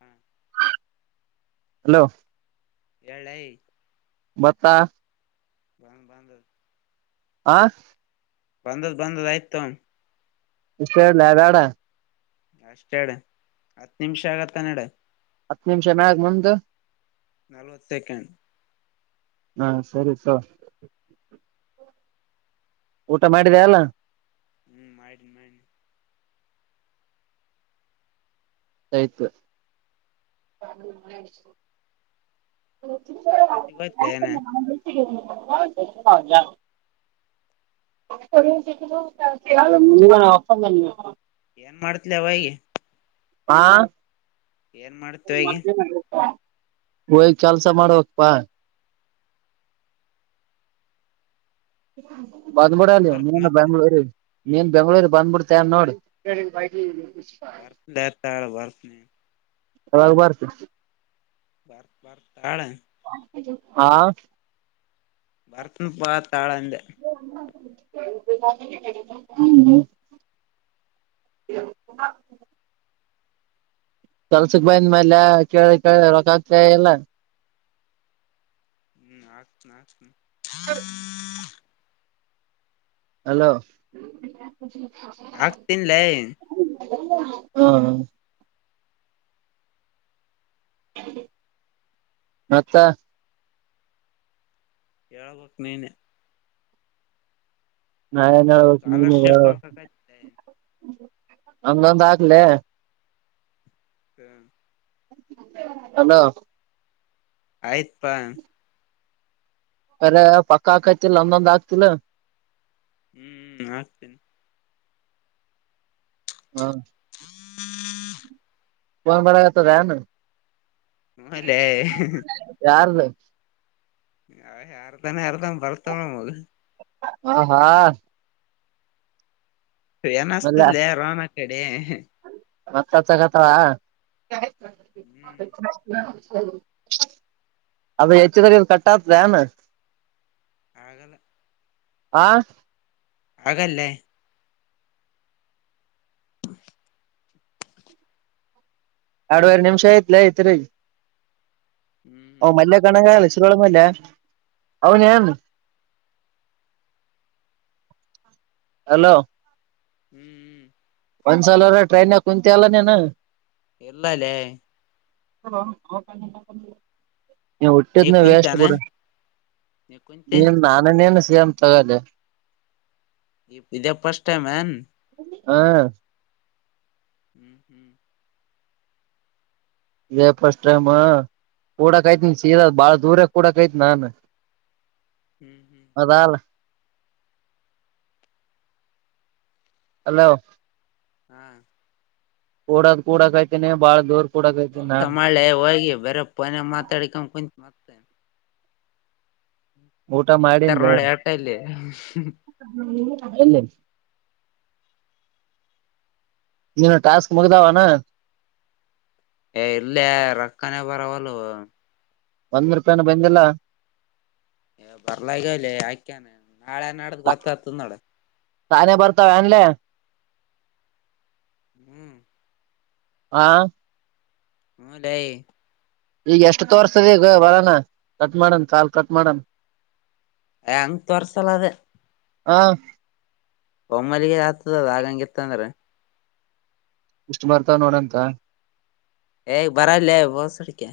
ಹಾ ಹಲೋ ಹೇಳೈ ಬತ್ತಾ ಬಾ ಬಾಂದ್ ಆ ಬಂದದ್ ಬಂದದ್ದು ಆಯ್ತ ಅಂತ [unintelligible] ಅಷ್ಟ ಅಡೆ ಹತ್ ನಿಮಿಷ ಆಗತ್ತ ನೆಡಿ ಹತ್ತು ನಿಮಿಷ ಮ್ಯಾಗ ಮುಂದು ನಲ್ವತ್ ಸೆಕೆಂಡ್ ಹಾ ಸರಿ ತಕೊ ಊಟ ಮಾಡಿದ ಅಲ್ಲ ಹ್ಮ್ ಇನ್ನ ಇಲ್ಲ ಆಯ್ತು ಎಷ್ಟೊತ್ತಿಗೆ ಹೋಯ್ತ್ಲ ಏನ [inaudible] [inaudible] ಏನ್ ಮಾಡ್ತಿದಾವೈ ಹಾ ಏನ್ ಮಾಡತಾಗಿ ಹಯ್ ಕೆಲ್ಸ ಮಾಡುವಕ್ಪ್ಪಾ ಬಂದ ಯಾವಾಗ ಬುಡಾಲಿ ಬರ್ತ್ ನೀನು ಮತ್ತ ಬಂಗ್ಳೂರಿಗೆ ನೀನ್ ಬೆಂಗಂಗಳೂರಿಗೆ ಬಂದ್ಬಿಡ್ತೇ ನೋಡಿ ಭರ್ತ್ತಾಳ ಭರ್ತ್ ನೀ ಅಖಬಾರಸ ಬರ್ ಬರ್ ತಾಳ ಹಾ ಭರತನ ಪಾ ತಾಳಂದ ಹ್ಮ ಹ ಕೆಲ್ಸಕ್ ಬಂದ ಮೇಲ್ಯ ಕೇಳಿ ಕೇಳ ರೊಕ್ಕ ಆ್ತ ಎಲ್ಲ ಹ್ಮ್ ಆತ್ ಆತ್ ಹಲೋ ಆಗ್ತನ್ಲ ಹ್ಮ ಮತ್ತ ಹಳ್ಬಕ್ ನೀನೆ ನಾಯೆನ್ ಹೇಳಬೇಕು ನೀನೆ ಸ್ಕಾಲರ್ಶಿಪ್ ಹಾಕಕೈತ್ಲೆ ಹೇಳುಅಂಗೊಂದು ಹಾಕ್ಲೆ ಹ್ಮ ಅಲ ಆಯ್ತ್ಪಾ ಅರೆ ಪಕ್ಕಾ ಹಾಕೈತಿ ಅಂದಂದು ಆಗ್ತಿಲ್ಲ [unintelligible] ಹ್ಮ್ ಆಗ್ತೇನೆ ಹಾ [inaudible] [inaudible] ಫೋನ್ ಬರಕತ್ತದೆ ಹೂನ್ಲೇ ಯಾರದು ಅ ಯಾರದಾನೆ ಯಾರದನ್ ಬರ್ತಾವಣ ಮಗ ಹ ಹಾ ಹಏನ್ಸ್ತಲ್ಲ ರೋನಾ ಕಡೆ ಮತ್ತಾ ತಗತಾಳ [inaudible] ಹ್ಮ್ ಅ ಹೆಚ್ಚು ತರ ಕಟ್ಟಾತ್ದಾನ ಆಗಲ್ಲ ಆಾ ಹಾಗಗಲ್ಲೇ. ಎರಡುವರೆ ನಿಮಿಷ ಐತ್ ಲೆ ತಿರಿಗಿ. ಓ ಹ್ಮ್ ಮಲ್ಲ ಕಣ ಅಷ್ಟೇ ನಿಸರಳನ್ನ ಅಲ್ಲ ಅವೌನ್ಯನ್ನು ಹಲೋ ಹ್ಮ್ ಹ್ಮ್ ಒಂದ್ಸಲಾನೂ ಟ್ರೈನ್ಲಿ ಕುಂತ ಅಲ್ಲ ನೀನ ಇಲ್ಲಲ್ಲೇ ಹಲೋ ನೀ ಹುಟ್ಟಿದನ ವೇಸ್ಟ್ ಬಿಡು ನೀ ಕುಂತಿ ನೀನ್ ನಾನನೆನ್ ತಗದೆ ಇ ಇದ ಫಸ್ಟ್ ಟೈಮ್ ಎನ್. ಹಾ ಹ್ಮ್ ಹ್ಮ್ ಇದೆ ಫಸ್ಟ್ ಟೈಮ್ ಕೂಡಕತನೀ ಸೀದಾ ಬಾಳ ದೂರ ಕೂಡಕ್ಐತಿ ನಾನ್. ಹ್ಮ್ ಹ್ಮ್ ಅದಲ್ಲ ಹಲೋ ಹ್ಮ ಕೂಡದ್ ಕೂಡಕತ್ನಿ ಬಾಳ ದೋರ್ ಕೆಲ್ಸ ಮಾಡ್ಲೇ ಹೋಗಿ ಬರೆ ಫೋನ್ಯಾಗ ಮಾತಾಡಿಕೊಂಡ ಕುಂತತ್ ಮತೇ. ಊಟ ಬಿಗಿತಾರ್ ಮಾಡನ್ಲೆ. ನೋಡಿ ಏಟ ಇಲ್ಲಿ ಹ ಇಲ್ಲ [unintelligible] ನಿನಗ್ ಟಾಸ್ಕ್ ಮುಗುದವನ್. ಏ ಇಲ್ಲೇ ರಕ್ಕನೆ ಬರವಲುವು. ಒಂದ್ ರೂಪಾಯಾನ ಬಂದಿಲ್ಲ ಏ ಬರ್ಲಗವಲೆ ಯಾಕೆನ ನಾಳೆ ನಾಡದ ಗೊತ್ತಾತದ ನೋಡ್. ತಾನೇ ಬರ್ತವೆನ್ಲೆ. [unintelligible] ಹ್ಮ್ ಹಾ ಹ್ಮ ಲ್ಯಾ. ಈಗ ಎಷ್ಟ ತೋರ್ಸತದ ಈಗ ಬಡನ ಕಟ್ ಮಾಡನ್ ಕಾಲ್ ಕಟ್ ಮಾಡಮ್. ಆ ಅಂಗ ತೊರಿಸಸಲ್ಲ ಅದ್. ಹಾ [unintelligible] ಒಮ್ಮಲ್ಲಿಗೆ ಆತದ ಆಗಂಗಿತ್ತಂದ್ರ. ಇಷ್ಟು ಬರ್ತಾವ ನೋಡಂತ. ಏ ಬರಲ್ಲಲೇ ಬೋಸುಡೋಕ್ಯ.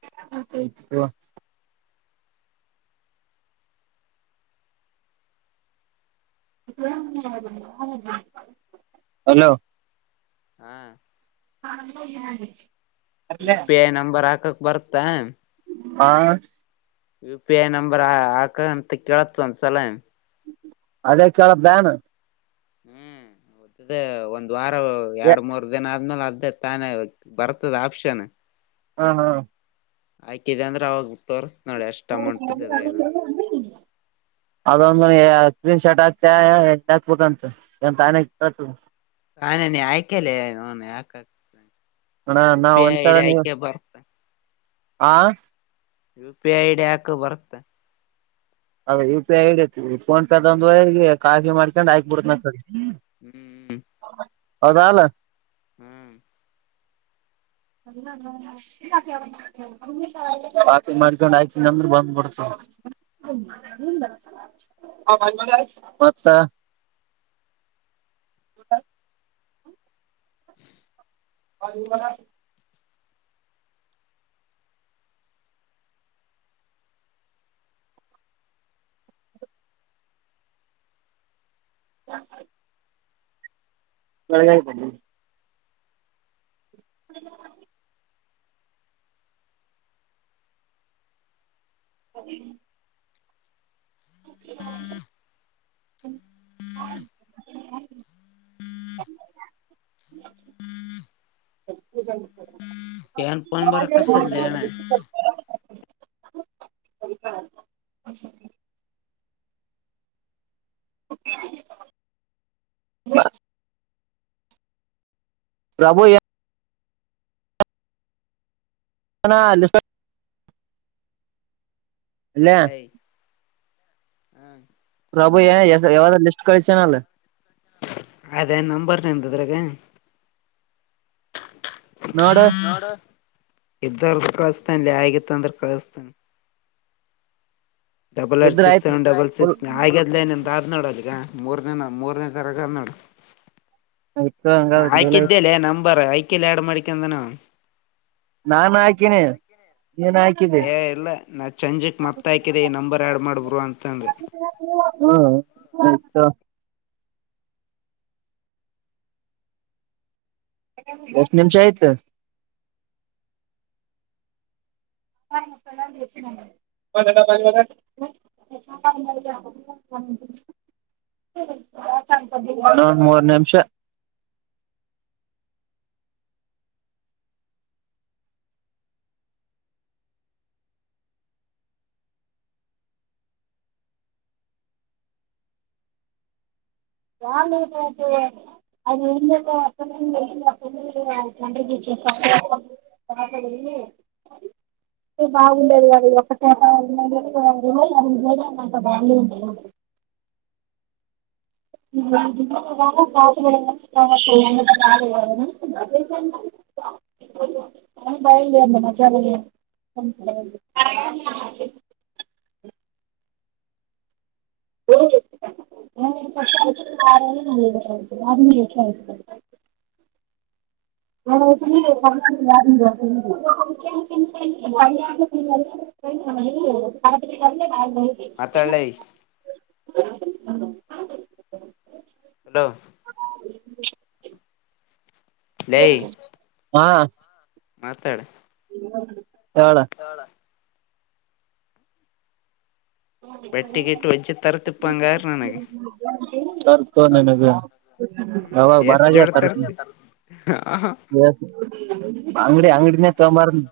ಹ ಹಲೋ ಹಾ ಹಾ [unintelligible] ಯು ಪಿ ಐ ನಂಬರ್ ಹಾಕಕ್ ಬರ್ತ್ತಾ ಹಾ ಯು ಪಿ ಐ ನಂಬರ್ ಹಾಕ ಅಂತ ಕೇಳತ್ತ ಒಂದ್ಸಲ. ಅದೇ ಕೇಳುತ್ಯಾನ್ ಹ್ಮ್ ಅದೇ ಒಂದ್ ವಾರ ಎರಡ್ ಮೂರ್ ದಿನ ಆದ್ಮೇಲೆ ಆಗ್ತ್ ಅದೇ ತಾನೇ ಬರ್ತದ ಆಪ್ಷನ್. ಹಾ ಹಾ ಆಕೀದೆ ಅಂದ್ರ ಅವಾಗ ತೋರ್ಸ್ ನೋಡಿ ಎಸ್ಟ್ ಅಮೌಂಟ್ದ ಇದಗ್ಯಂತ್. ಹ ಅದೊಂದ ಸ್ಕ್ರೀನ್ ಶರ್ಟ್ ಆಕ್ತ್ಯ ಎಂಗ್ ಹಾಕ್ಬಂತ ಇಲ ತಾನೆ ಕೇಳ್ತದ. ಹಾ ನಾನ ಆಯ್ಕಲ್ಲ ನ ಯಾಕ ಆಕ್ಟ್. ಅಣ ಅಣ ಒಂನ್ಸಾರಿ [inaudible] ಹ U P I I D ಆಕ್ ಬರ್ತ್ತ. ಅದ ಯು ಪಿ ಐ ಐಡಿಐತಿ ಫೋನ್ ಪೇದ ಒಂದ ಈ ಕಾಫಿ ಮಾಡ್ಕೊಂಡ್ ಆಕ್ಬಿಡತನ ಆಕಡೆ. ಹ್ಮ್್ಮ ಹೌದಲ ಹ್ಮ್ [unintelligible] ಕಾಪಿ ಮಾಡ್ಕೊಂಡು ಆಕಿದ್ನಂದ್ರ ಬಂದ್ಬಡ್ತದ [unintelligible] ಮತ್ತ ಊಟ. [inaudible] [unintelligible] [unintelligible] [unintelligible] [unintelligible] ಅದೇ [unintelligible] [inaudible] ಏನ್ ಫೋನ್ ಬರಕತ್ತದಲೇ ಅಣ್ಣ [unintelligible] [unintelligible] [unintelligible] ರಬೊ [unintelligible] ಹ [unintelligible] [inaudible] ಎಳೈ ಪ್ರಭು [unintelligible] ಎವದ ಲಿಸ್ಟ್ ಕಳಸನೇನ್. ಅದೇ ನಂಬರ್ ನಿಂದದ್ರೆಗೆ [inaudible] ನೋಡು ಇದ್ದಾರ ಕಳಸ್ತಾನಲ್ಲಿ ಆಗತ್ತ ಅಂದ್ರೆ ಕಳಿಸ್ತಾನಿ ಡಬಲ್ ಏಟ್ ಇದ್ರ ಸಿಕ್ ಆಯ್ತು ಸೆವೆನ್ ಡಬಲ್ ಫುಲ್ ಸಿಕ್ ಹಾಗಿದ್ಲೇ ನಿನ್ [unintelligible] ನೋಡು ಅಲ್ಲಿಗ ಮೂರನೇ ಮೂರನೇ ತರಗ ಆದ್ ನೋಡ್. ಆಯ್ತು ನಾ ಹಂಗಾದ್ರೆ ಡೇಲ್ ಆಯ್ತು ಆಯ್ಕಿದ್ದೇಲೆ ನಂಬರ್ ಆಯ್ಕಿಲ್ಲ ಆಡ್ ಮಾಡಿಕಂದನ ಅವ್ನ್ ನಾನ್ ಹಾಕೀನಿ. ಹೇ ಇಲ್ಲ ನಾ ಚಾಂಜೀಕ್ ಮತ್ತ ಹಾಕಿದೆ ಈ ನಂಬರ್ ಆಡ್ ಮಾಡ್ ಬ್ರೋ ಅಂ [unintelligible] ಹು [unintelligible] ಏಷ್ಟ್ ನಿಮಿಷ ಆಯ್ತು. [unintelligible] ಖಾಲಿ ಆದ್ರೆ [inaudible] [inaudible] ಅಣ ಒಂನ್ ಮೂರ್ ನಿಂಶ ನಾನ್ ಏನ್ ಹೇಳ್ದೆ. [unintelligible] [inaudible] [unintelligible] [inaudible] [unintelligible] ನಾ ಬಾಯಿಲ್ಲಿ ಅಂದೆ [unintelligible] [unintelligible] ಓಯ್ [unintelligible] ಗೊತ್ತಾಯ್ತು [unintelligible] [unintelligible] [unintelligible] ಮಾತಾಡ್ಲೈ ಹ [inaudible] ಹಲೋ ಹಾ ಮಾತಾಡ್ ಹೇಳ್ ಬಟ್ಟಿ ಗಿಟ್ ವಂಚಿ ತರ್ಥಿಪ ಅಂಗಾರ್ ನನ್ಗೆ. ತರ್ತು ನನಗ ಹ್ಮ್ ಯಾವಾಗ ಎಷ್ಟ ಬರಾಗ ಜೋಡ್ತರ್ ತರ್ತೀನಿ ತರ್ಥಿ [unintelligible] ಹ ಹ ಆಂಗಡಿ ಆಂಗಡಿ ನೆ ತಗೊಬರನ್.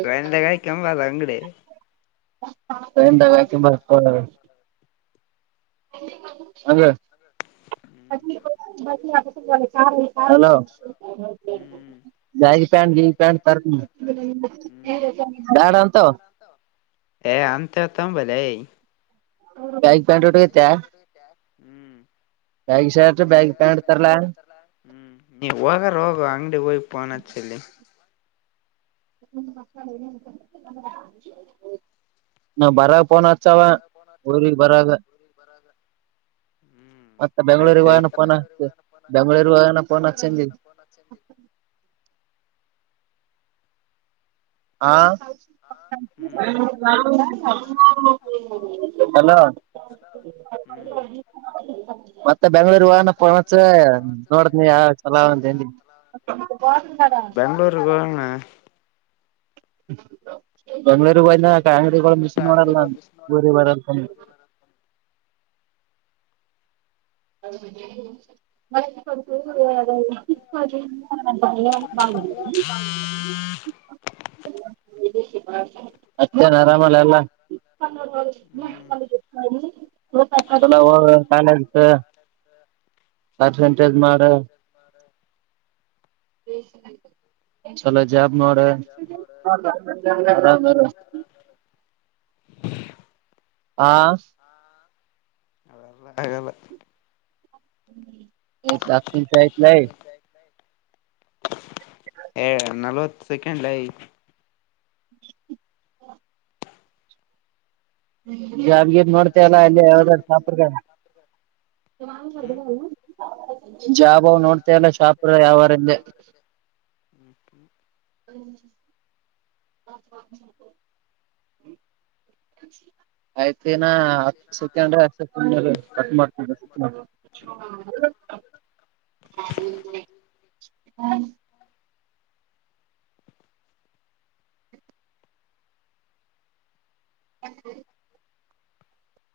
ಫ್ರೆಂಡ್ [unintelligible] ಕೆಂಬಲ್ಲ ಅಂಗಡಿ ಫ್ರೆಂಡ್ ನ ಅಕ್ಯಂಡ್ ಬರೋಕ್ ಹೋಗ್ಯವ್ಳೆ [unintelligible] ಹಲೋ ಹ್ಮ್ ಹ್ಮ್ ಬಾಗಿ ಪ್ಯಾಂಟ್ ಜೀನ್ಸ್ ಪ್ಯಾಂಟ್ ತರ್ಥಿನಿ ಹ್ಮ್ ಬ್ಯಾಡ ಅಂತವು ಏ ಅಂತ ಅತ ಬಲೆ ಕಾಯ [inaudible] ಹ್ಮ್ ಬ್ಯಾಗಿ ಶರ್ಟ್ ಬ್ಯಾಗಿ ಹ್ಮ ಪ್ಯಾಂಟ್ ತರ್ಲಾ ನೀ ಹೋಗಾರ ಹೋಗು ಅಂಗಡಿಗೆ ಹೋಗಿ ಫೋನ್ ಅಚ್ಚಿರೋ ನ ಬಾರ ಪೋನ ನ ಬರ ಪೋನ ಅಚ್ಚಳ ಉ ಬರಾಗ ಮತ್ತ ಬೆಂಗಳೂರಿ ವ ಪೋನ ಬೆಂಳೂರಿಗೆ ಹೋಗೋಣ ಫೋನ ಅಚ್ಚಿ ಹ ಹಾ ಹ್ಮ್ ಹಲೋ [inaudible] ಹ್ಮ್ ಮತ್ತೆ ಬೆಂಗಳೂರು ಹೋದಾಗ ಫೋನ್ ಅಚ್ಚರಿ ನೋಡತನಿ ಯಾವ ಚಲಾವ ಅಂತ ಬೆಂಗಳೂರು ಗೆ ಹೋಗೋಣ ಬೆಂಗಳೂರು ಗಿ ಇ ಅಂಗಡಿಗಳ ಮಿಸ್ ಮಾಡಲ್ಲ ನ ಬೆಂಗಳೂರು ಅಲ್ಲಿ ಹ ಮತ್ತ [inaudible] ಅತ್ತ ಆರಾಮಲ್ಲ ಎಲ್ಲ [inaudible] ಹ್ಮ್ ಪರ್ಸೆಂಟೆಜ ಮಾಡ [inaudible] ಚಲೋ ಜಾಬ್ ನೋಡು ಆರಾಮ್ ಇರು ಹಾ ಅಲ್ಲ ಹತ್ತು ನಿಮಿಷ ಆಯ್ತುಲೆ ಏ ನಲವತ್ತು ಸೆಕೆಂಡ್ ಲೆ [inaudible] ಜಾಬ್ಗಿ ನೋಡ್ತಲ್ಲಾ ಅಲ್ಲಿ ಯಾವ ಸಾಪರ್ ಹ್ಮ್ [unintelligible] ಜಾಬ್ ನೋಡ್ತಲ್ಲ ಶಾಪ ಯಾವಾರಿಂದೆ ಹ್ಮ್ ಹ ಆಯ್ತ ಮನಾ ಹ ಸೆಕೆಂಡ್ ಕ್ ಹ್ಮ ಹು [inaudible]